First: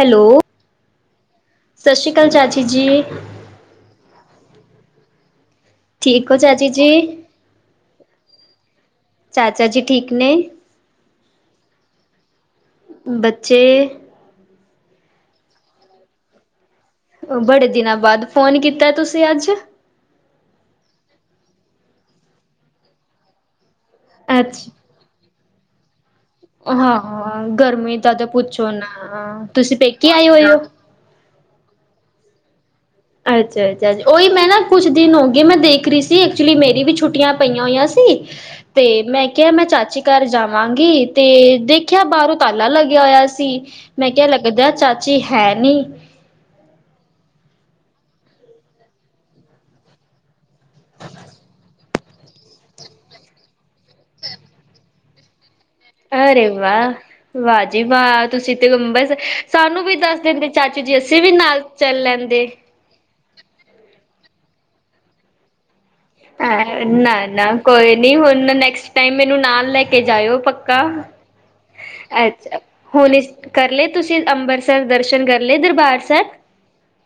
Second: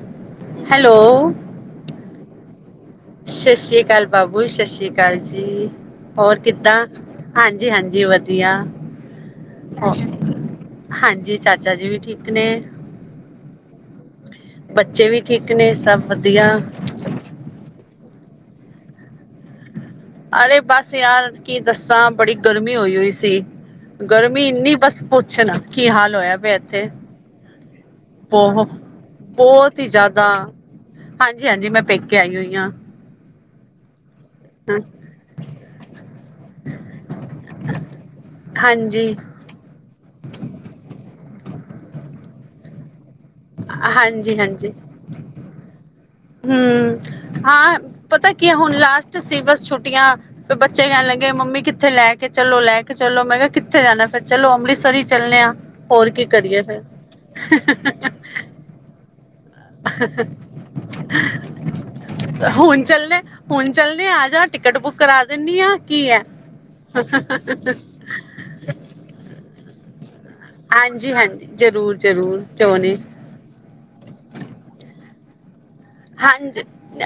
Hello hello, Sat Sri ਅਕਾਲ ਚਾਚੀ। ਜੀ, ਸਤਿ ਸ੍ਰੀ ਅਕਾਲ। ਬਾਬੁਲ ਸਤਿ ਸ਼੍ਰੀ ਅਕਾਲ ਜੀ। ਠੀਕ ਹੋ ਹੋਰ ਚਾਚੀ ਕਿੱਦਾਂ ਜੀ? ਹਾਂਜੀ ਹਾਂਜੀ ਵਧੀਆ ਚਾਚਾ ਜੀ ਹੋ ਠੀਕ ਨੇ? ਹਾਂਜੀ ਚਾਚਾ ਜੀ ਵੀ ਠੀਕ ਨੇ। ਬੱਚੇ, ਬੱਚੇ ਵੀ ਠੀਕ ਨੇ ਸਭ ਵਧੀਆ। ਉਹ ਬੜੇ ਦਿਨਾਂ ਬਾਅਦ ਫੋਨ ਕੀਤਾ ਤੁਸੀਂ ਅੱਜ? ਅਰੇ ਬਸ ਯਾਰ ਕੀ ਦੱਸਾਂ ਬੜੀ ਗਰਮੀ ਹੋਈ ਹੋਈ ਸੀ। ਗਰਮੀ ਅੱਛਾ, ਇੰਨੀ ਬਸ ਪੁੱਛ ਨਾ। ਕੀ ਹਾਲ- ਹੋਇਆ ਪਿਆ ਇੱਥੇ ਹਾਂ ਗਰਮੀ ਦਾ ਤਾਂ ਬਹੁ ਪੁੱਛੋ ਨਾ ਤੁਸੀਂ ਬਹੁਤ ਹੀ ਪੇਕੀ ਜ਼ਿਆਦਾ ਆਏ ਹੋਏ ਹੋ। ਹਾਂਜੀ-ਹਾਂਜੀ ਮੈਂ [unintelligible] ਅੱਛਾ- ਅੱਛਾ- ਓਹੀ ਮੈਂ ਨਾ ਕੁਛ ਦਿਨ ਹੋ ਗਏ ਮੈਂ ਦੇਖ ਰਹੀ ਸੀ ਐਕਚੁਲੀ ਮੇਰੀ ਵੀ ਛੁੱਟੀਆਂ ਪਈਆਂ ਹੋਈਆਂ ਸੀ ਤੇ ਹਾਂਜੀ, ਮੈਂ ਕਿਹਾ ਮੈਂ ਚਾਚੀ ਘਰ ਜਾਵਾਂਗੀ ਤੇ ਦੇਖ ਦੇਖਿਆ ਬਾਹਰੋਂ ਤਾਲਾ ਲੱ ਗਿਆ- ਹੋਇਆ ਸੀ ਮੈਂ ਕਿਹਾ ਹਾਂਜੀ-ਹਾਂਜੀ। ਲੱਗਦਾ ਚਾਚੀ ਹੈ। ਨੀ ਹੂੰ, ਹਾਂ ਪਤਾ ਕੀ ਹੁਣ ਲਾਸਟ ਸੀ ਬਸ ਛੁੱਟੀਆਂ ਫਿਰ ਬੱਚੇ ਕਹਿਣ ਲੱਗੇ ਮੰਮੀ ਕਿੱਥੇ ਲੈ ਕੇ ਚਲੋ। ਲੈ ਕੇ ਚਲੋ। ਮੈਂ ਕਿਹਾ ਕਿੱਥੇ ਜਾਣਾ ਫਿਰ ਚਲੋ ਅੰਮ੍ਰਿਤਸਰ ਹੀ ਚੱਲਦੇ ਆ ਹੋਰ ਕੀ ਅਰੇ ਕਰੀਏ ਫਿਰ ਵਾਹ ਵਾਜੀ ਬਾਤ- ਤੁਸੀਂ ਤੇ ਅੰਬਰਸਰ ਸਾਨੂੰ ਵੀ ਦੱਸ ਦਿੰਦੇ ਚਾਚੂ ਜੀ ਅਸੀਂ ਵੀ ਨਾਲ ਚੱਲ ਲੈਂਦੇ ਜਾਂ ਟਿਕਟ ਬੁੱਕ ਕਰਾ ਦਿੰਦੀ ਆ ਕੀ ਹੈ। ਨਾ ਨਾ ਕੋਈ ਨੀ ਹੁਣ ਨੈਕਸਟ ਟਾਈਮ ਮੈਨੂੰ ਨਾਲ ਲੈ ਕੇ ਜਾਇਓ ਪੱਕਾ ਹਾਂਜੀ-ਹਾਂਜੀ, ਜ਼ਰੂਰ-ਜ਼ਰੂਰ ਅੱਛਾ ਕਿਉਂ ਨੀ ਹੁਣ ਕਰ ਲਏ ਤੁਸੀ ਅੰਬ੍ਰਿਤਸਰ ਦਰਸ਼ਨ ਕਰ ਲੇ ਦਰਬਾਰ ਸਾਹਿਬ? ਹਾਂਜੀ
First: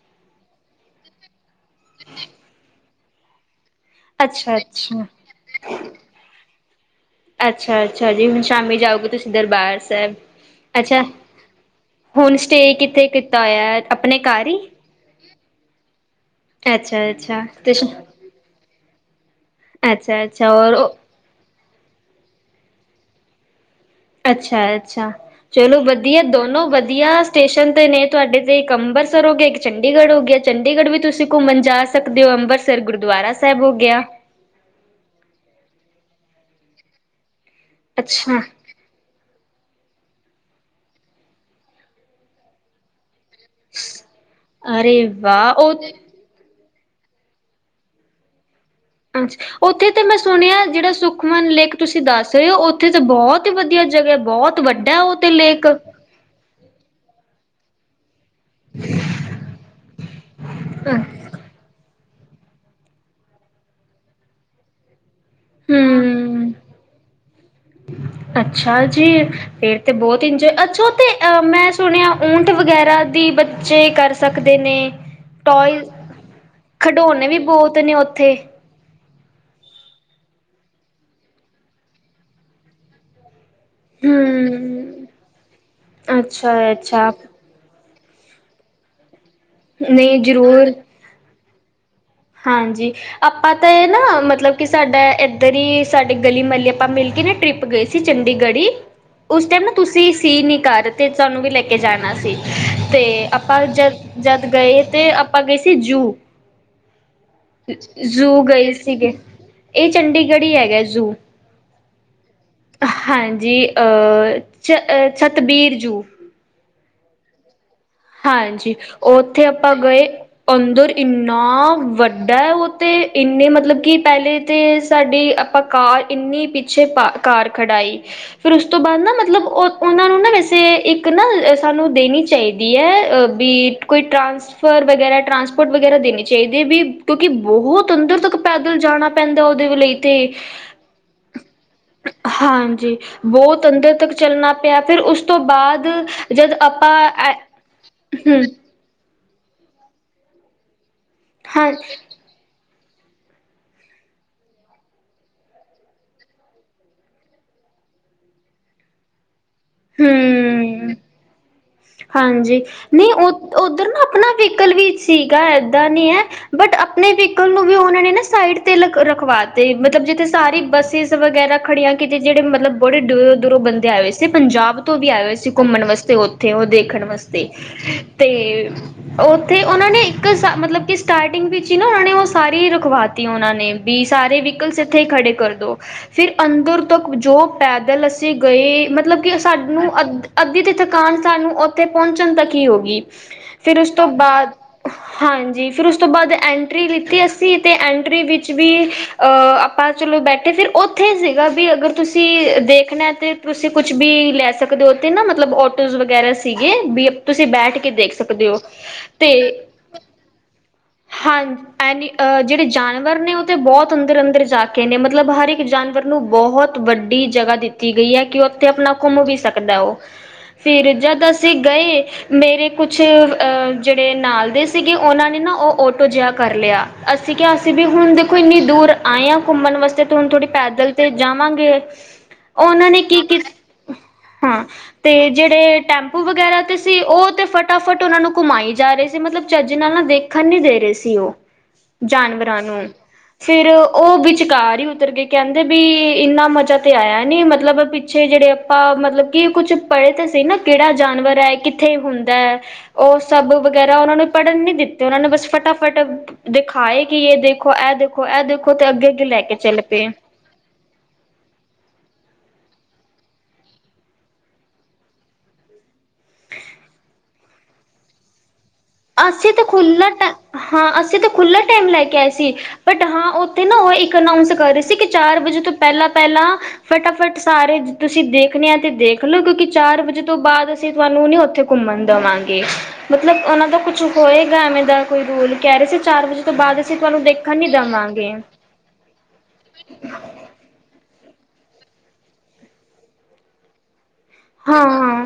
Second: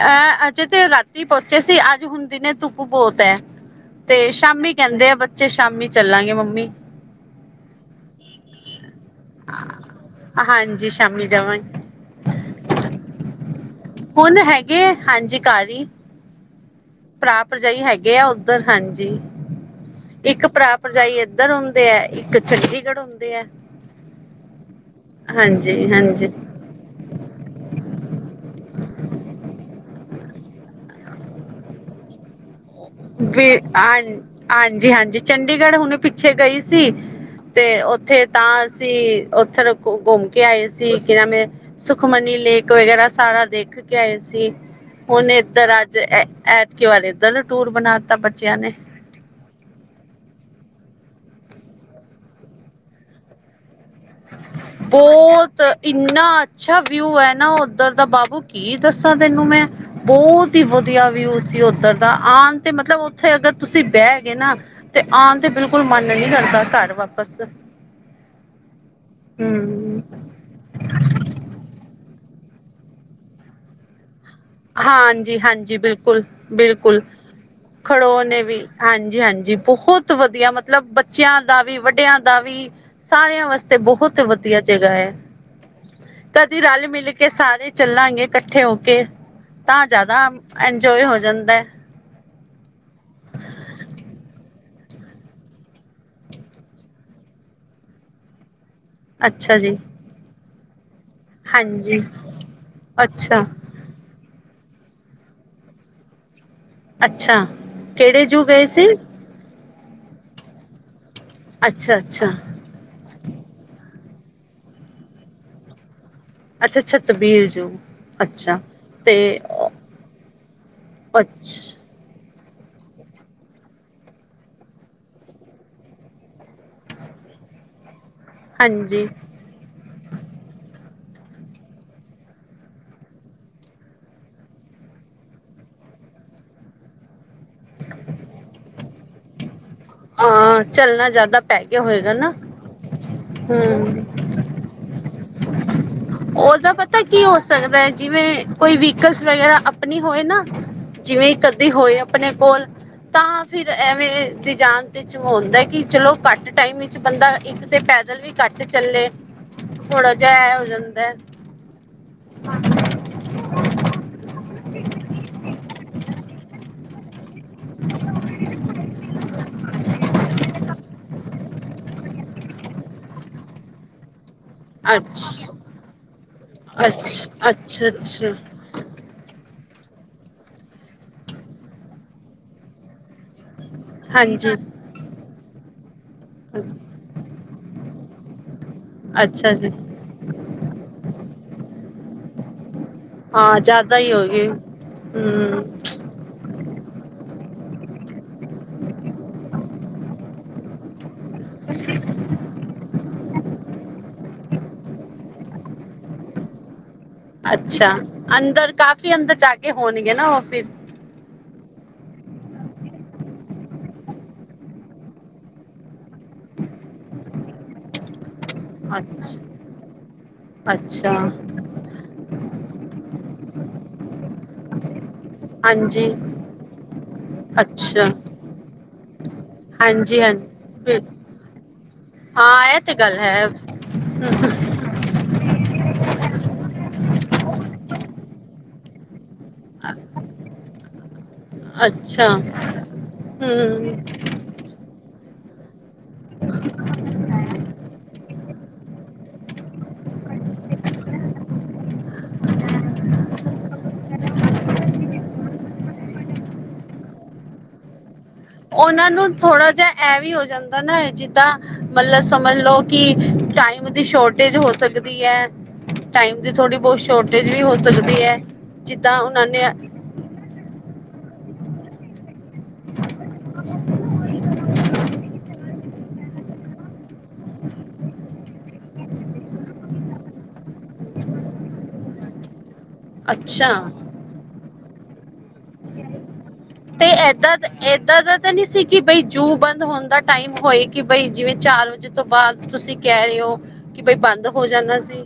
ਅਹ ਅਜੇ ਤੇ ਰਾਤੀ ਪਹੁੰਚੇ ਸੀ ਅੱਜ ਹੁਣ ਦਿਨੇ ਧੁਪ ਬਹੁਤ ਹੈ। ਤੇ ਸ਼ਾਮੀ ਅੱਛਾ-ਅੱਛਾ। ਕਹਿੰਦੇ ਆ ਬੱਚੇ ਸ਼ਾਮੀ ਚੱਲਾਂਗੇ ਮੰਮੀ ਅੱਛਾ -ਅੱਛਾ ਜੀ ਹੁਣ ਸ਼ਾਮੀ ਜਾਓਗੇ ਤੁਸੀਂ ਦਰਬਾਰ ਸਾਹਿਬ ਹਾਂਜੀ ਅੱਛਾ ਸ਼ਾਮੀ ਜਾਵਾਂਗੇ ਹੋਨ ਸਟੇ ਕਿੱਥੇ ਕੀਤਾ ਹੋਇਆ। ਆਪਣੇ ਹੁਣ ਘਰ ਹੀ? ਹੈਗੇ ਹਾਂਜੀ ਘਰ ਭਰਾ ਅੱਛਾ-ਅੱਛਾ ਤੇ ਭਰਜਾਈ ਹੈਗੇ ਆ ਉੱਧਰ ਹਾਂਜੀ [inaudible] ਇੱਕ ਅੱਛਾ-ਅੱਛਾ ਭਰਾ ਔਰ ਭਰਜਾਈ ਏਧਰ ਹੁੰਦੀ ਤੇਹੈ। ਇਕ ਚੰਡੀਗੜ੍ਹ ਹੁੰਦੀ ਹੈ। ਅੱਛਾ- ਅੱਛਾ ਚਲੋ ਹਾਂਜੀ ਵਧੀਆ ਹਾਂਜੀ ਦੋਨੋ ਵਧੀਆ ਸਟੇਸ਼ਨ ਤੇ ਨੇ ਤੁਹਾਡੇ ਇੱਕ ਅੰਮ੍ਰਰਤਸਰ ਹੋ ਗਿਆ ਇੱਕ ਚੰਡੀਗੜ੍ਹ ਹੋ ਗਿਆ ਚੰਡੀਗੜ੍ਹ ਵੀ ਤੁਸੀਂ ਘੁੰਮਣ ਜਾ ਸਕਦੇ ਹੋ। ਅੰਮ੍ਰਰਤਸਰ ਵੀ ਹਾਂ ਹਾਂਜੀ- ਹਾਂਜੀ ਚੰਡੀਗੜ੍ਹ ਹੁਣੇ ਪਿੰਡ ਪਿੱਛੇ ਗਈ ਸੀ ਤੇ ਉੱਥੇ ਅੱਛਾ ਤਾਂ ਅਸੀ ਉਥੇ ਘੁੰਮ ਕੇ ਆਏ ਸੀ ਕਿ ਨਵੇਂ ਸੁਖਮਨੀ ਲੇਕ ਵਗੈਰਾ ਸਾਰਾ ਦੇਖ ਕੇ ਆਏ ਸੀ ਅਰੇ ਹੁਣ ਵਾਹ ਇਧਰ ਉਹ ਅੱਜ ਕਿ ਵਾਲ ਦੱਲ ਟੂਰ ਬਣਾ ਦਿੱਤਾ ਬੱਚਿਆਂ ਨੇ, ਹਾਂਜੀ ਉੱਥੇ ਤੇ ਮੈਂ ਸੁਣਿਆ ਜਿਹੜਾ ਸੁਖਮਨ ਲੇਕ ਤੁਸੀਂ ਦੱਸ ਰਹੇ ਹੋ ਉੱਥੇ ਤਾਂ ਬਹੁਤ ਹੀ ਵਧੀਆ ਜਗ੍ਹਾ ਬਹੁਤ ਵੱਡਾ ਉਹ ਤੇ ਬਹੁਤ ਲੇਕ ਇੰਨਾ ਅੱਛਾ ਵਿਊ ਹੈ ਨਾ, ਉੱਧਰ ਦਾ ਬਾਬੂ ਕੀ ਦੱਸਾਂ ਤੈਨੂੰ ਮੈਂ ਬਹੁਤ, ਵਧੀਆ ਵੀਊ ਸੀ ਉੱਧਰ, ਤਾਂ ਆਣ ਤੇ ਮਤਲਬ ਉੱਥੇ ਅਗਰ ਤੁਸੀਂ ਬਹਿ ਗਏ ਨਾ। ਤੇ ਆਣ ਤੇ ਬਿਲਕੁਲ ਮਨ ਨੀ ਹੂੰ ਕਰਦਾ ਘਰ ਵਾ ਬਸ ਅੱਛਾ ਜੀ ਫਰ ਤੇ ਹਮ ਬਹੁਤ ਇੰਜੋਏ ਅੱਛਾ ਤੇ ਅ ਮੈਂ ਸੁਣਿਆ। ਵੋਟ ਵਗੈਰਾ ਦੀ ਬੱਚੇ ਕਰ ਸਕਦੇ ਨੇ ਹਾਂਜੀ ਹਾਂਜੀ ਟੋਇਜ਼ ਬਿਲਕੁਲ ਬਿਲਕੁਲ ਖਿਡੌਣੇ ਵੀ ਬਹੁਤ ਨੇ ਉੱਥੇ ਖੜੋਨੇ ਵੀ ਹਾਂਜੀ। ਜੀ ਹਾਂਜੀ ਬਹੁਤ ਵਧੀਆ ਮਤਲਬ ਬੱਚਿਆਂ ਦਾ ਵੀ ਵੱਡਿਆਂ ਦਾ ਵੀ ਸਾਰਿਆਂ ਵਾਸਤੇ ਤੇ ਬਹੁਤ ਵਧੀਆ ਜਗ੍ਹਾ ਹੂੰ ਹੈ ਕਦੀ ਰਲ ਮਿਲ ਅੱਛਾ-ਅੱਛਾ ਕੇ ਸਾਰੇ ਚੱਲਾਂਗੇ ਇਕੱਠੇ ਹੋ ਕੇ ਤਾਂ ਨਹੀਂ ਜ਼ਿਆਦਾ ਜ਼ਰੂਰ ਇੰਜੋਏ ਹੋ ਜਾਂਦਾ। ਹਾਂਜੀ ਆਪਾਂ ਤਾਂ ਇਹ ਨਾ ਮਤਲਬ ਕਿ ਸਾਡਾ ਇੱਧਰ ਹੀ ਸਾਡੇ ਗਲੀ ਮੁਹੱਲੇ ਆਪਾਂ ਮਿਲ ਕੇ ਨਾ ਟਰਿੱਪ ਗਏ ਸੀ ਚੰਡੀਗੜ੍ਹੀ ਹੀ ਉਸ ਅੱਛਾ ਟਾਈਮ ਨਾ ਜੀ, ਤੁਸੀਂ ਸੀ ਨ ਘਰ ਅਤੇ ਸਾਨੂੰ ਵੀ ਲੈ ਕੇ ਹਾਂਜੀ, ਜਾਣਾ ਸੀ ਅਤੇ ਅੱਛਾ, ਆਪਾਂ ਜਦ ਜਦ ਗਏ ਤੇ ਆਪਾਂ ਗਏ ਸੀ ਜੂ ਅੱਛਾ ਕਿਹੜੇ ਜ਼ੂ ਜੂ ਗਏ ਸੀ। ਸੀਗੇ ਇਹ ਚੰਡੀਗੜ੍ਹ ਹੀ ਹੈਗਾ ਜ਼ੂ। ਅੱਛਾ, ਅੱਛਾ, ਹਾਂਜੀ ਅਹ ਛਹ ਛਤਬੀਰ ਜੂ, ਅੱਛਾ ਅੱਛਾ ਸਤਬੀਰ ਜੂ, ਅੱਛਾ। ਹਾਂਜੀ ਤੇ ਉੱਥੇ ਆਪਾਂ ਗਏ ਅੰਦਰ ਇੰਨਾ ਅੱਛ ਵੱਡਾ ਸਾਡਾ ਉਹ ਤਾਂ ਇੰਨੇ ਮਤਲਬ ਕਿ ਪਹਿਲੇ ਤਾਂ ਸਾਡੀ ਆਪਾਂ ਕਾਰ ਇੰਨੀ ਪਿੱਛੇ ਪਾ ਕਾਰ ਖੜ੍ਹਾਈ। ਫੇਰ ਉਸ ਤੋਂ ਬਾਅਦ ਹਾਂਜੀ, ਨਾ ਮਤਲਬ ਉਹ ਉਹਨਾਂ ਨੂੰ ਨਾ ਵੈਸੇ ਇੱਕ ਇੱਕ ਨਾ ਸਾਨੂੰ ਦੇਣੀ ਚਾਹੀਦੀ। ਹ ਵੀ ਕੋਈ ਟਰਾਂਸਫਰ ਵਗੈਰਾ ਟਰਾਂਸਪੋਰਟ ਵਗੈਰਾ ਦੇਣੀ ਚਾਹੀਦੀ ਹੈ ਵੀ ਕਿਉਂਕਿ ਬਹੁਤ ਅੰਦਰ ਤੱਕ ਪੈਦਲ ਜਾਣਾ ਪੈਂਦਾ ਉਹ ਲਈ ਤੇ ਅ ਚੱਲਣਾ ਜ਼ਿਆਦਾ ਪੈ ਗਿਆ ਹੋਏਗਾ ਨਾ। ਹਾਂਜੀ ਬਹੁਤ ਅੰਦਰ ਹੂੰ, ਤੱਕ ਚੱਲਣਾ ਪਿਆ ਫਿਰ ਉਸ ਤੋਂ ਬਾਅਦ ਜਦ ਉਹਦਾ ਆਪਾਂ ਪਤਾ ਕੀ ਹੋ ਸਕਦਾ ਹੈ ਹਮ ਜਿਵੇਂ ਕੋਈ ਵਹੀਕਲ ਵਗੈਰਾ ਆਪਣੇ ਹੋਏ ਨਾ ਜਿਵੇਂ ਕੱਦੀ ਹਾਂ ਹੋਏ ਆਪਣੇ ਕੋਲ ਤਾਂ ਫਿਰ ਐਵੇਂ ਦੀ ਜਾਣ ਚ ਹੁੰਦਾ ਕਿ ਚਲੋ ਘੱਟ ਟਾਈਮ ਵਿੱਚ ਬੰਦਾ ਇੱਕ ਤੇ ਪੈਦਲ ਵੀ ਘੱਟ ਚੱਲੇ ਥੋੜਾ ਜਿਹਾ ਹੋ ਹੂੰ ਜਾਂਦਾ। ਹਾਂਜੀ ਨਹੀਂ ਉ ਉੱਧਰ ਨਾ ਆਪਣਾ ਵਕਲ ਵੀ ਸੀਗਾ। ਏਦਾਂ ਨਹੀਂ ਹੈ ਬਟ ਆਪਣੇ ਵੀ ਨੂੰ ਵੀ ਉਹਨਾਂ ਨੇ ਨਾ ਸਾਈਡ ਤੇ ਲ ਰਖਵਾ ਤੇ ਮਤਲਬ ਜਿੱਥੇ ਸਾਰੀ ਬੱਸਿਸ ਵਗੈਰਾ ਖੜੀਆਂ। ਕਿਤੇ ਜਿੜੇ ਮਤਲਬ ਬੜੇ ਦੂਰੋਂ ਦੂਰੋਂ ਬੰਦੇ ਆਏ ਸੀ। ਅ ਪੰਜਾਬ ਤੋਂ ਵੀ ਅੱਛ ਆਏ ਹੋਏ ਸੀ ਘੁੰਮਣ ਵਾਸਤੇ ਉਹ ਉਹ ਦੇਖਣ ਅੱਛ ਵਾਸਤੇ ਅੱਛਾ ਤੇ ਅੱਛਾ ਉਹ ਉੱਥੇ ਉਹਨਾਂ ਨੇ ਇੱਕ ਮਤਲਬ ਕਿ ਸਟਾਰਟਿੰਗ ਵਿੱਚ ਹੀ ਨਾ ਉਹਨਾਂ ਨੇ ਉਹ ਸਾਰੀ ਰਖਵਾਤੀ ਉਹਨਾਂ ਨੇ ਵੀ ਸਾਰੇ ਹਾਂਜੀ ਵਹੀਕਲਸ ਇੱਥੇ ਹੀ ਖੜੇ ਕਰਦੋ ਫਿਰ ਅੰਦਰ ਤੋਂ ਜੋ ਪੈਦਲ ਅਸੀਂ ਗਏ ਮਤਲਬ ਕਿ ਅੱਛਾ ਜੀ ਸਾਨੂੰ ਅੱਧ ਅੱਧੀ ਤੇ ਥਕਾਨ ਨੂੰ ਉੱਥੇ ਪਹੁੰਚਣ ਤੱਕ ਹੀ ਹੋ ਗਗੀ। ਹਾਂ ਫੇਰ ਉਸ ਜ਼ਿਆਦਾ ਤੋਂ ਹੀ ਹੋ ਗਏ ਬਾਅਦ ਹਾਂਜੀ ਹੂੰ ਫਿਰ ਉਸ ਤੋਂ ਬਾਅਦ ਐਂਟਰੀ ਲਿਤੀ ਅ। ਸੀ ਤੇ ਐਂਟਰੀ ਵਿੱਚ ਵੀ ਅ ਆਪਾਂ ਚਲੋ ਬੈਠੇ ਫਿਰ ਉਹ ਉੱਥੇ ਸੀਗਾ ਵੀ ਅਗਰ ਤੁਸੀਂ ਦੇਖਣਾ ਤੇ ਤੁਸੀਂ ਕੁੱਛ ਵੀ ਲੈ ਸਕਦੇ ਹੋ ਉਥੇ ਨਾ ਮਤਲਬ ਆਟੋਜ਼ ਵਗ ਵਗੈਰਾ ਸੀਗੇ ਵੀ ਤੁਸੀਂ ਬੈਠ ਕੇ ਅੱਛਾ ਦੇਖ ਸਕਦੇ ਹੋ ਅੰਦਰ ਕਾਫੀ ਤੇ ਅੰਦਰ ਜਾ ਕੇ ਹੋਣਗੇ ਨਾ ਉਹ ਫਿਰ ਹਾਂਜੀ ਐਨੀ ਅ ਜਿਹੜੇ ਜਾਨਵਰ ਨੇ ਉਹ ਤੇ ਬਹੁਤ ਅੰਦਰ ਅੰਦਰ ਜਾ ਕੇ ਨੇ ਮਤਲਬ ਹਰ ਇੱਕ ਜਾਨਵਰ ਨੂੰ ਬਹੁਤ ਵੱਡੀ ਜਗ੍ਹਾ ਦਿੱਤੀ ਗਈ ਹੈ ਕਿ ਉਹ ਉੱਥੇ ਆਪਣਾ ਘੁੰਮ ਵੀ ਅੱਛਾ ਸਕਦਾ ਉਹ ਫਿਰ ਅੱਛਾ ਜਦ ਅਸੀਂ ਗਏ ਮੇਰੇ ਕੁਛ ਅਹ ਜਿਹੜੇ ਨਾਲ ਦੇ ਸੀਗੇ ਉਹਨਾਂ ਨੇ ਨਾ ਉਹ ਹਾਂਜੀ ਆਟੋ ਜਿਹਾ ਕਰ ਲਿਆ ਅਸੀਂ ਕਿਹਾ ਸੀ ਵੀ ਅੱਛਾ ਹੁਣ ਦੇਖੋ ਇੰਨੀ ਦੂਰ ਆਏ ਹਾਂ ਘੁੰਮਣ ਵਾਸਤੇ ਤੇ ਹਾਂਜੀ ਹੁਣ ਥੋੜੀ ਹਾਂਜੀ ਪੈਦਲ ਤੇ ਫਿਰ- ਜਾਵਾਂਗੇ ਹਾਂ ਇਹ ਉਹਨਾਂ ਤੇ ਨੇ ਗੱਲ ਕੀ ਕੀ ਹੈ ਹਾਂ ਤੇ ਜਿਹੜੇ ਟੈਂਪੂ ਵਗੈਰਾ ਤੇ ਸੀ ਉਹ ਤੇ ਫਟਾਫਟ ਉਹਨਾ ਨੂੰ ਘੁਮਾਈ ਜਾ ਰਹੀ ਸੀ ਮਤਲਬ ਚੱਜ ਨਾਲ ਨਾ ਦੇਖਣ ਨੀ ਦੇ ਰਹੇ ਸੀ ਉਹ ਅੱਛਾ ਜਾਨਵਰਾਂ ਨੂੰ ਫਿਰ ਹੂੰ ਉਹ ਵਿਚਕਾਰ ਹੀ ਉਤਰ ਕੇ ਕਹਿੰਦੇ ਵੀ ਇੰਨਾ ਮਜ਼ਾ ਤੇ ਆਇਆ ਨੀ ਮਤਲਬ ਪਿੱਛੇ ਜਿਹੜੇ ਆਪਾਂ ਮਤਲਬ ਕਿ ਕੁੱਛ ਪੜ੍ਹੇ ਤੇ ਨਾ ਕਿਹੜਾ ਜਾਨਵਰ ਹੈ ਕਿੱਥੇ ਹੁੰਦਾ ਹੈ ਉਹ ਸਭ ਵਗੈਰਾ ਉਹਨਾਂ ਨੂੰ ਪੜ੍ਹਨ ਨੀ ਦਿੱਤੇ ਉਹਨਾਂ ਨੇ ਬਸ ਫਟਾਫਟ ਦਿਖਾਏ ਕਿ ਇਹ ਦੇਖੋ ਇਹ ਦੇਖੋ ਇਹ ਦੇਖੋ ਤੇ ਅੱਗੇ ਉਹਨਾਂ ਅੱਗੇ ਨੂੰ ਲੈ ਕੇ ਥੋੜਾ ਚੱਲ ਪਏ ਜਿਹਾ ਇਹ ਵੀ ਹੋ ਜਾਂਦਾ ਨਾ ਜਿੱਦਾਂ ਮਤਲਬ ਸਮਝ ਲੋ ਕਿ ਟਾਈਮ ਦੀ ਸ਼ੋਰਟੇਜ ਹੋ ਸਕਦੀ ਹੈ ਟਾਈਮ ਦੀ ਥੋੜੀ ਬਹੁਤ ਸ਼ੋਰਟੇਜ ਵੀ ਹੋ ਸਕਦੀ ਹੈ। ਜਿੱਦਾਂ ਉਹਨਾਂ ਅਸੀਂ ਨੇ ਤਾਂ ਖੁੱਲ ਹਾਂ ਅਸੀਂ ਤਾਂ ਖੁੱਲ ਟਾਈਮ ਲੈ ਕੇ ਆਏ ਸੀ ਬਟ ਹਾਂ ਉੱਥੇ ਨਾ ਉਹ ਇੱਕ ਅਨਾਊਸ ਕਰ ਰਹੇ ਸੀ ਕਿ ਚਾਰ ਵਜੇ ਤੋਂ ਪਹਿਲਾਂ ਪਹਿਲਾਂ ਫਟਾਫਟ ਸਾਰੇ ਤੁਸੀਂ ਦੇਖਣੇ ਆ ਤੇ ਦੇਖਲਓ ਕਿਉਂਕਿ ਚਾਰ ਵਜੇ ਤੋਂ ਬਾਅਦ ਅਸੀਂ ਤੁਹਾਨੂੰ ਨ ਉੱਥੇ ਘੁੰਮਣ ਦੇਵਾਂਗੇ ਮਤਲਬ ਉਹਨਾਂ ਅੱਛਾ। ਦਾ ਕੁਛ ਹੋਏਗਾ ਐਵੇਂ ਦਾ ਕੋਈ ਰੂਲ ਕੈ ਰੇ ਸੀ ਚਾਰ ਵਜੇ ਤੋਂ ਬਾਅਦ ਅਸੀਂ ਤੇ ਤੁਹਾਨੂੰ ਦੇਖਣ ਏਦਾਂ ਨੀ ਦਾ ਏਦਾਂ ਦੇਵਾਂਗੇ ਦਾ ਤਾਂ ਨਹੀਂ ਸੀ ਕਿ ਬਈ ਜੂ ਬੰਦ ਹੋਣ ਦਾ ਟਾਈਮ ਹੋਏ ਕਿ ਬਾਈ ਜਿਵੇਂ ਚਾਰ ਵਜੇ ਤੋਂ ਬਾਅਦ ਤੁਸੀਂ ਕਹਿ ਰਹੇ ਹੋ ਕਿ ਬਈ ਬੰਦ ਹੋ ਜਾਣਾ ਸੀ ਹਾਂ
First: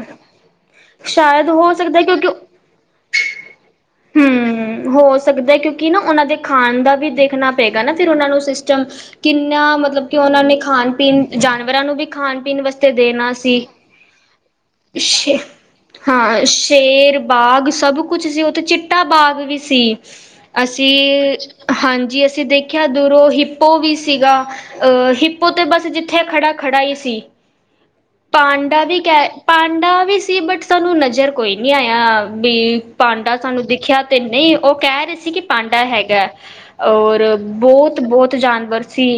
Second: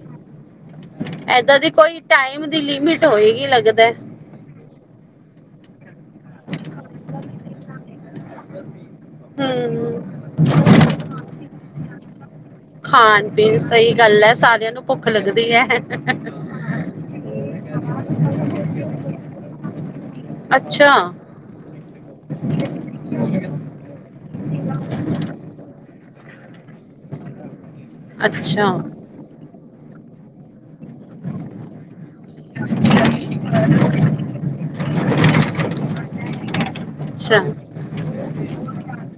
ਸ਼ਾਇਦ ਏਦਾਂ ਦੀ ਹੋ ਕੋਈ ਸਕਦਾ ਕਿਉਂਕਿ ਟਾਈਮ ਦੀ ਲਿਮਿਟ ਹੋਏਗੀ ਲੱਗਦਾ ਹੈ। ਹੂੰ ਹੋ ਸਕਦਾ ਕਿਉਂਕਿ ਨਾ ਉਹਨਾਂ ਦੇ ਖਾਣ ਦਾ ਵੀ ਦੇਖਣਾ ਪਏਗਾ ਫ਼ਿਰ ਉਹਨਾਂ ਨੂੰ ਸਿ ਸਟਮ ਚ ਕਿੰਨਾ ਹਮ ਮਤਲਬ ਕਿ ਉਹਨਾਂ ਨੇ ਖਾਣ ਪੀਣ ਜਾਨਵਰਾਂ ਨੂੰ ਵੀ ਖਾਣ ਪੀਣ ਵਾਸਤੇ ਖਾਣ ਦੇਣਾ ਪੀਣ ਸੀ ਸਹੀ ਗੱਲ ਹੈ ਸਾਰਿਆਂ ਨੂੰ ਭੁੱਖ ਸ਼ੇ ਲੱਗਦੀ ਹੈ ਹਾਂ ਸ਼ੇਰ ਬਾਗ ਸਭ ਕੁਛ ਸੀ ਉ ਚਿੱਟਾ ਬਾਗ ਵੀ ਸੀ ਅਸੀਂ ਅੱਛਾ ਹਾਂਜੀ ਅਸੀਂ ਦੇਖਿਆ ਦੂਰੋਂ ਹਿੱਪੋ ਵੀ ਸੀਗਾ ਅਹ ਹਿੱਪੋ ਤੇ ਬਸ ਜ ਉੱਥੇ ਖੜ੍ਹਾ ਖੜਾ ਹੀ ਸੀ ਅੱਛਾ ਪਾਂਡਾ ਵੀ ਕਹਿ ਪਾਂ ਡਾ ਵੀ ਸੀ ਬਟ ਸਾਨੂੰ ਨਜ਼ਰ ਕੋਈ ਨੀ ਆਇਆ ਵੀ ਪਾਂਡਾ ਸਾਨੂੰ ਦੇਖਿਆ ਤੇ ਨਹੀਂ ਉਹ ਕਹਿ ਰਹੇ ਸੀ ਕਿ ਪਾਂਡਾ ਹੈਗਾ ਔਰ ਅੱਛਾ ਬਹੁਤ ਬਹੁਤ ਜਾਨਵਰ ਸੀ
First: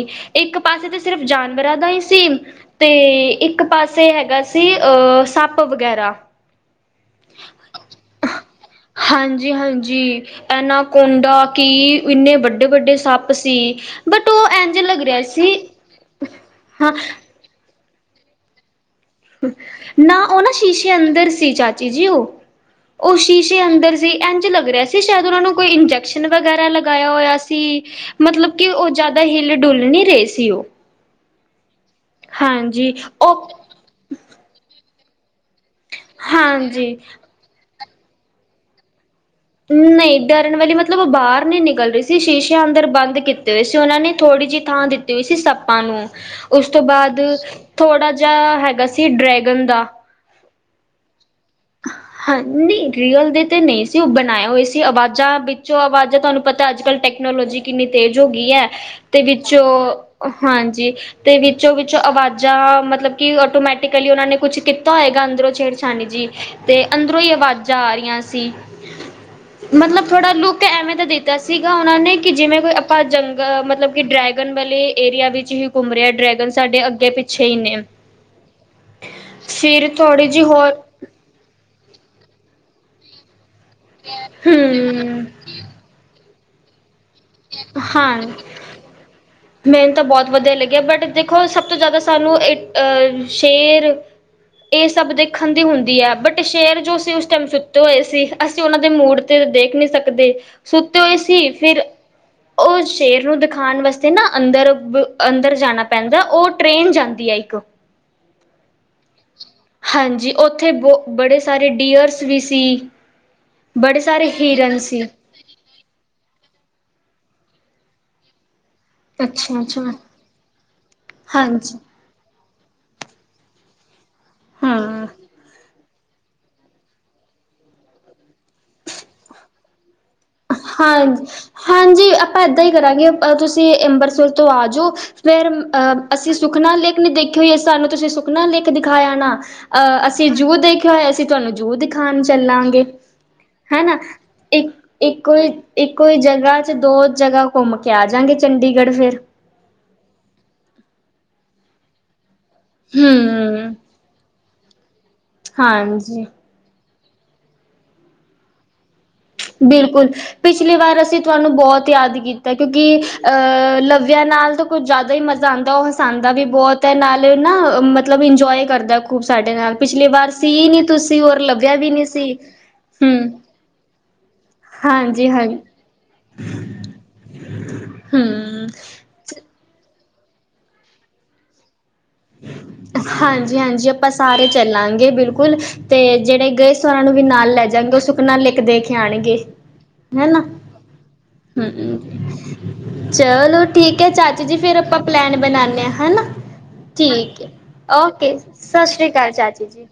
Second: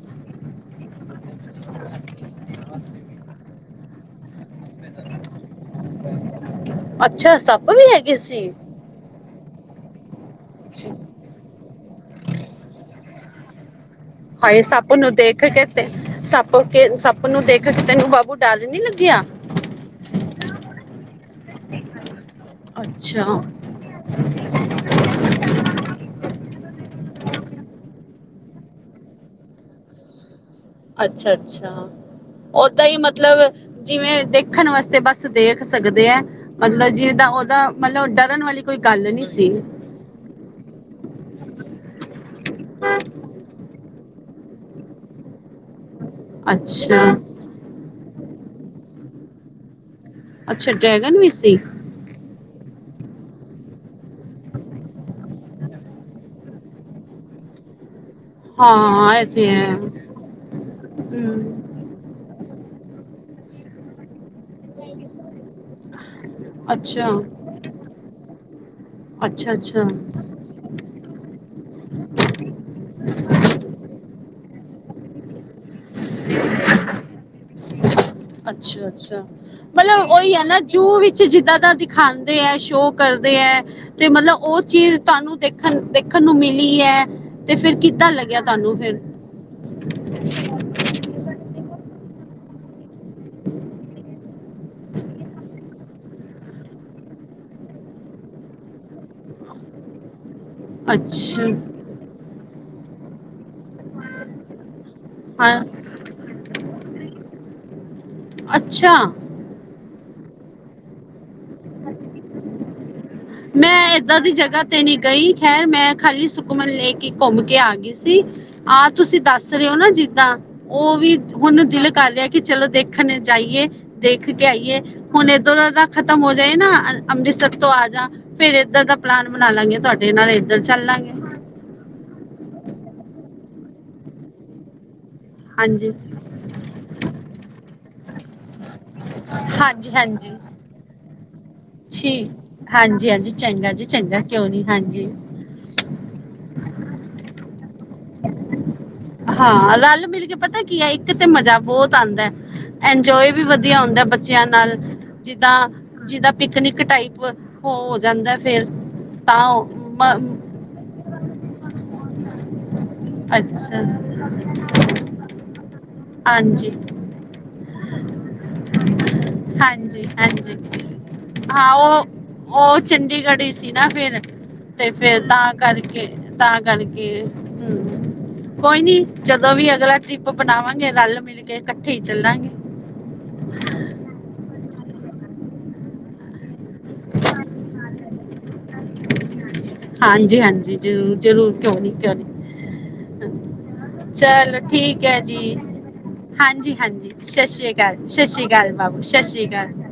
ਇੱਕ ਪਾਸੇ ਤਾਂ ਸਿਰਫ ਜਾਨਵਰਾਂ ਦਾ ਹੀ ਸੀ ਤੇ ਇੱਕ ਪਾਸੇ ਹੈਗਾ ਸੀ ਅਹ ਸੱਪ ਵਗੈਰਾ ਅੱਛਾ ਸੱਪ ਵੀ ਹੈਗੇ ਸੀ ਹਾਂਜੀ ਹਾਂਜੀ ਐਨਾਕੋਡਾ ਕਿ ਇੰਨੇ ਵੱਡੇ ਵੱਡੇ ਸੱਪ ਸੀ ਬਟ ਉਹ ਹਾਏ ਇੰਝ ਸੱਪ ਲੱਗ ਨੂੰ ਰਿਹਾ ਦੇਖ ਸੀ ਕੇ ਤੇ ਸੱਪ ਕੇ ਹਾਂ ਸੱਪ ਨੂੰ ਦੇਖ [unintelligible] ਨਾ ਉਹ ਨਾ ਸ਼ੀਸ਼ੇ ਅੰਦਰ ਸੀ ਚਾਚੀ ਜੀ ਉਹ ਉਹ ਅੱਛਾ ਸ਼ੀਸ਼ੇ ਅੰਦਰ ਸੀ ਇੰਝ ਲੱਗ ਰਿਹਾ ਸੀ ਸ਼ਾਇਦ ਉਹਨਾਂ ਨੂੰ ਕੋਈ ਇੰਜੈਕਸ਼ਨ ਵਗੈਰਾ ਲਗਾਇਆ ਹੋਇਆ ਸੀ ਮਤਲਬ ਕਿ ਉਹ ਜ਼ਿਆਦਾ ਹਿੱਲ ਡੁਲ ਨਹੀਂ ਰਹੇ ਸੀ ਉਹ ਅੱਛਾ ਅੱਛਾ ਉਹਦਾਂ ਹਾਂਜੀ ਹੀ ਉਹ ਮਤਲਬ ਜਿਵੇਂ ਦੇਖਣ ਵਾਸਤੇ ਬਸ ਦੇਖ ਸਕਦੇ ਹੈ ਮਤਲਬ ਹਾਂਜੀ ਜਿੱਦਾ ਉਹਦਾ ਮਤਲਬ ਡਰਨ ਵਾਲੀ ਕੋਈ ਗੱਲ ਨਹੀਂ ਸੀ ਨਹੀਂ ਡਰਨ ਵਾਲੀ ਮਤਲਬ ਉਹ ਬਾਹਰ ਨੀ ਨਿਕਲ ਰਹੀ ਸੀ ਸ਼ੀਸ਼ਿਆਂ ਅੰਦਰ ਬੰਦ ਕੀਤੇ ਹੋਏ ਸੀ ਉਹਨਾਂ ਨੇ ਥੋੜ੍ਹੀ ਜਿਹੀ ਥਾਂ ਦਿੱਤੀ ਹੋਈ ਸੀ ਸੱਪਾਂ ਨੂੰ ਉਸ ਤੋਂ ਅੱਛਾ ਬਾਅਦ ਥੋੜਾ, ਹੈਗਾ ਸੀ ਡਰੈਗਨ ਦਾ ਅੱਛਾ ਡਰੈਗਨ ਵੀ ਹਨ ਨੀ ਰੀਅਲ ਦੇ ਤੇ ਨਹੀਂ ਸੀ ਉਹ ਬਣਾਏ ਹੋਏ ਸੀ ਆਵਾਜ਼ਾਂ ਵਿੱਚੋਂ ਆਵਾਜ਼ਾਂ ਤੁਹਾਨੂੰ ਪਤਾ ਅੱਜ ਕੱਲ੍ਹ ਟੈਕਨੋਲੋਜੀ ਕਿੰਨੀ ਤੇਜ ਹੋ ਗਈ ਹੈ ਹਾਂ ਤੇ ਇਹ ਵਿੱਚੋਂ ਹੈ ਹਾਂਜੀ ਤੇ ਹਮ ਵਿੱਚੋਂ ਵਿੱਚੋਂ ਆਵਾਜ਼ਾਂ ਮਤਲਬ ਕਿ ਆਟੋਮੈਟਿਕਲੀ ਉਹਨਾਂ ਨੇ ਕੁਛ ਕੀਤਾ ਹੋਏਗਾ ਅੰਦਰੋਂ ਛੇੜਛਾਨੀ ਜੀ ਤੇ ਅੱਛਾ ਅੰਦਰੋਂ ਹੀ ਆਵਾਜ਼ਾਂ ਆ ਰਹੀਆਂ ਸੀ ਅੱਛਾ ਅੱਛਾ ਮਤਲਬ ਥੋੜਾ ਲੁੱਕ ਐਵੇਂ ਤਾਂ ਦਿੱਤਾ ਸੀਗਾ ਉਹਨਾਂ ਨੇ ਕਿ ਜਿਵੇਂ ਕੋਈ ਆਪਾਂ ਜੰਗਲ ਮਤਲਬ ਕਿ ਡ੍ਰੈਗ ਐਮ ਐਲ ਲੈ ਏਰੀਆ ਵਿੱਚ ਵੀ ਘੁੰਮ ਰਿਹਾ ਡਰੈਗਨ ਸਾਡੇ ਅੱਗੇ ਪਿੱਛੇ ਹੀ ਨੇੇ ਅੱਛਾ ਅੱਛਾ, ਮਤਲਬ ਥੋੜ੍ਹੀ ਉਹੀ ਹੈ ਜਿਹੀ ਨਾ ਹੋਰ ਜੂ ਵਿੱਚ ਜਿੱਦਾਂ ਤਾਂ ਦਿਖਾਉਂਦੇ ਹੈ ਸ਼ੋਅ ਕਰਦੇ ਐ। ਤੇ ਮਤਲਬ ਉਹ ਚੀਜ਼ ਹਮ ਤੁਹਾਨੂੰ ਦੇਖਣ ਦੇਖਣ। ਖਣ ਨੂੰ ਮਿਲੀ ਹੈ। ਤੇ ਫਿਰ ਕਿੱਦਾਂ ਹਾਂ ਲੱਗਿਆ ਤੁਹਾਨੂੰ ਫਿਰ ਮੈਨੂੰ ਤਾਂ ਬਹੁਤ ਵਧੀਆ ਲੱਗਿਆ ਬਟ ਦੇਖੋ ਸ ਸਭ ਤੋਂ ਜ਼ਿਆਦਾ ਸਾਨੂੰ ਇਹ ਅਹ ਸ਼ੇਰ ਇਹ ਸਭ ਦੇਖਣ ਦੀ ਹੁੰਦੀ ਹੈ ਬਟ ਸ਼ੇਰ ਜੋ ਅਸੀਂ ਉਸ ਟਾਈਮ ਸੁੱਤੇ ਹੋਏ ਸੀ ਅਸੀਂ ਉਹਨਾਂ ਦੇ ਮੂਡ ਤੇ ਦੇਖ ਨੀ ਸਕਦੇ ਸੁੱਤੇ ਹੋਏ ਅੱਛਾ ਸੀ ਫਿਰ ਉਹ ਸੇਰ ਨੂੰ ਦਿਖਾਣ ਵਾਸਤੇ ਤੇ ਨਾ ਅੰਦਰ ਅੰਦਰ ਹਾਂ ਜਾਣਾ ਪੈਂਦਾ ਉਹ ਟ੍ਰੇਨ ਜਾ ਹੁੰਦੀ ਐ ਇਕ ਅੱਛਾ ਹਾਂਜੀ ਉੱਥੇ ਬਹੁ ਬੜੇ ਸਾਰੇ ਡੀਅਰਸ ਵੀ ਸੀ। ਮੈਂ ਬੜੇ ਏਦਾਂ ਸਾਰੇ ਦੀ ਜਗ੍ਹਾ ਹੀਰਨ ਤੇ ਨਹੀਂ ਸੀ ਗਈ ਖੈਰ ਮੈਂ ਖਾਲੀ ਸੁਖਮਨ ਲੈਕ ਕੀ ਘੁੰਮ ਕੇ ਆ ਗਈ ਸੀ। ਆਹ ਤੁਸੀਂ ਦੱਸ ਅੱਛਾ ਰਹੇ ਹੋ ਨਾ ਅੱਛਾ ਜਿੱਦਾਂ ਉਹ ਵੀ ਹੁਣ ਹਾਂਜੀ ਦਿਲ ਕਰ ਰਿਹਾ ਐ। ਕਿ ਚਲੋ ਦੇਖਣ ਜਾਈਏ। ਦੇਖ ਕੇ ਆਈਏ ਹਾਂ ਹੁਣ ਇੱਧਰ ਦਾ ਖ਼ਤਮ ਹੋ ਜਾਏ ਨਾ ਅੰਮ੍ਰਿਤਸਰ ਤੋਂ ਆ ਜਾ ਫੇਰ ਇੱਧਰ ਦਾ ਪੈਲਾਨ ਬਣਾ ਲਾਂਗੇ ਤੁਹਾਡੇ ਨਾਲ ਚੱਲ ਲਾਂਗੇ ਹਾਂਜੀ ਹਾਂਜੀ ਆਪਾਂ ਏਦਾਂ ਹੀ ਕਰਾਂਗੇ ਤੁਸੀਂ ਅੰਬ੍ਰਿਤਸਰ ਤੋਂ ਆ ਜਾਓ ਫੇਰ ਹਾਂਜੀ ਅਹ ਅਸੀਂ ਸੁਖਨਾ ਲੇਕ ਨਹੀਂ ਦੇਖੀ ਹੋਈ ਸਾਨੂੰ ਤੁਸੀਂ ਸੁੁਖਨਾ ਲੇਖ। ਦਿਖਾਇਆ ਨਾ ਹਾਂਜੀ ਅਹ ਅਸੀਂ ਹਾਂਜੀ ਜੂ ਦੇਖਿਆ ਹੋਏ ਅਸੀਂ ਤੁਹਾਨੂੰ ਜੂ ਦਿਖਾਉਣ ਠੀਕ ਚੱਲਾਂਗੇ ਹਾਂਜੀ ਹਾਂਜੀ ਚੰਗਾ ਜੀ ਹਨਾ ਚੰਗਾ ਕਿਉਂ ਨਹੀਂ ਇੱਕ ਹਾਂਜੀ ਇੱਕ। ਇੱਕੋ ਹੀ ਜਗ੍ਹਾ ਚ ਦੋ ਜਗ੍ਹਾ। ਘੁੰਮ ਕੇ ਆਜਗੇ ਚੰਡੀਗੜ੍ਹ ਫਿਰ। ਹਾਂ ਰਲ ਮਿਲ ਕੇ ਪਤਾ ਕੀ ਹੈ ਇੱਕ ਤੇ ਮਜ਼ਾ ਬਹੁਤ ਆਉਂਦਾ ਹੈ। ਇੰਜੋਏ ਵੀ ਹੂੰ ਵਧੀਆ ਹੁੰਦਾ ਬੱਚੇ। ਬੱਚਿਆਂ ਨਾਲ। ਜਿੱਦਾਂ ਹਾਂਜੀ ਜਿੱਦਾਂ ਪਿਕਨਿਕ ਟਾਈਪ। ਵ ਉਹ ਹੋ ਜਾਂਦਾ ਫੇਰ। ਬਿਲਕੁਲ ਪਿਛਲੀ ਵਾਰ ਅਸੀਂ ਤੁਹਾਨੂੰ ਬਹੁਤ ਯਾਦ ਕੀਤਾ ਕਿਉਂਕਿ? ਅਸੀਂ ਅਹ ਅੱਛਾ ਲਵਿਆਂ ਨਾਲ ਤਾਂ ਕੁੱਝ ਜ਼ਿਆਦਾ ਹੀ ਮਜ਼ਾ ਆਉਂਦਾ ਉਹ। ਖਾਂਦਾ ਵੀ ਹਾਂਜੀ ਬਹੁਤ ਹੈ ਨਾਲ ਨਾ ਮਤਲਬ ਇੰਜੋਏ ਕਰਦਾ ਖੂਬ ਸਾਡੇ ਨਾਲ ਹਾਂਜੀ ਪਿਛਲੀ ਵਾਰ ਹਾਂਜੀ ਸੀ ਨੀ ਤੁਸੀਂ ਹੋਰ ਹਾਂ ਲੱਵਿਆ ਵੀ ਉਹ ਨੀ ਸੀ ਉਹ ਹੂੰ। ਚੰਡੀਗੜ੍ਹ ਹੀ ਸੀ ਨਾ ਤੇ ਫੇਰ ਤਾਂ ਕਰਕੇ ਤਾਂ ਕਰਕੇ ਹੂੰ ਹਮ ਕੋਈ ਨੀ ਜਦੋਂ ਵੀ ਅਗਲਾ। ਟਰਿੱਪ ਬਣਾਵਾਂ। ਬਣਾਵਾਂਗੇ ਰਲ ਮਿਲ ਕੇ। ਹੀ ਚੱਲਾਂਗੇ ਹਾਂਜੀ ਹਾਂਜੀ ਆਪਾਂ ਸਾਰੇ ਚੱਲਾਂਗੇ ਬਿਲਕੁਲ। ਬਿਲਕੁਲ ਤੇ ਜਿਹੜੇ ਗਏ ਸਾਂ ਉਹਨਾਂ ਨੂੰ ਵੀ ਨਾਲ ਲੈ ਜਾਗੇ ਉਹ ਸੁਖਨਾ ਲੇਕ ਦੇਖ ਆਣਗੇ। ਹਨਾ ਹਾਂਜੀ ਹਾਂਜੀ ਜ਼ਰੂਰ ਜ਼ਰੂਰ ਕਿਉਂ ਨੀ ਹੂੰ ਕਿਉਂ ਨੀ ਚਲੋ ਠੀਕ ਹੈ ਚਾਚੀ ਜੀ ਚਲੋ ਫਿਰ ਆਪਾਂ ਠੀਕ ਹੈ ਪਲੈਨ ਜੀ ਬਣਾਦੇ ਹਾਂ ਹਨਾ। ਹਾਂਜੀ ਹਾਂਜੀ ਠੀਕ ਸਤਿ ਹੈ ਸ਼੍ਰੀ ਅਕਾਲ ਓਕੇ ਸ਼੍ਰੀ ਅਕਾਲ ਸਤਿ ਬਾਬੂ ਸ੍ਰੀ ਸਤਿ ਅਕਾਲ ਸ਼੍ਰੀ ਚਾਚੀ ਜੀ।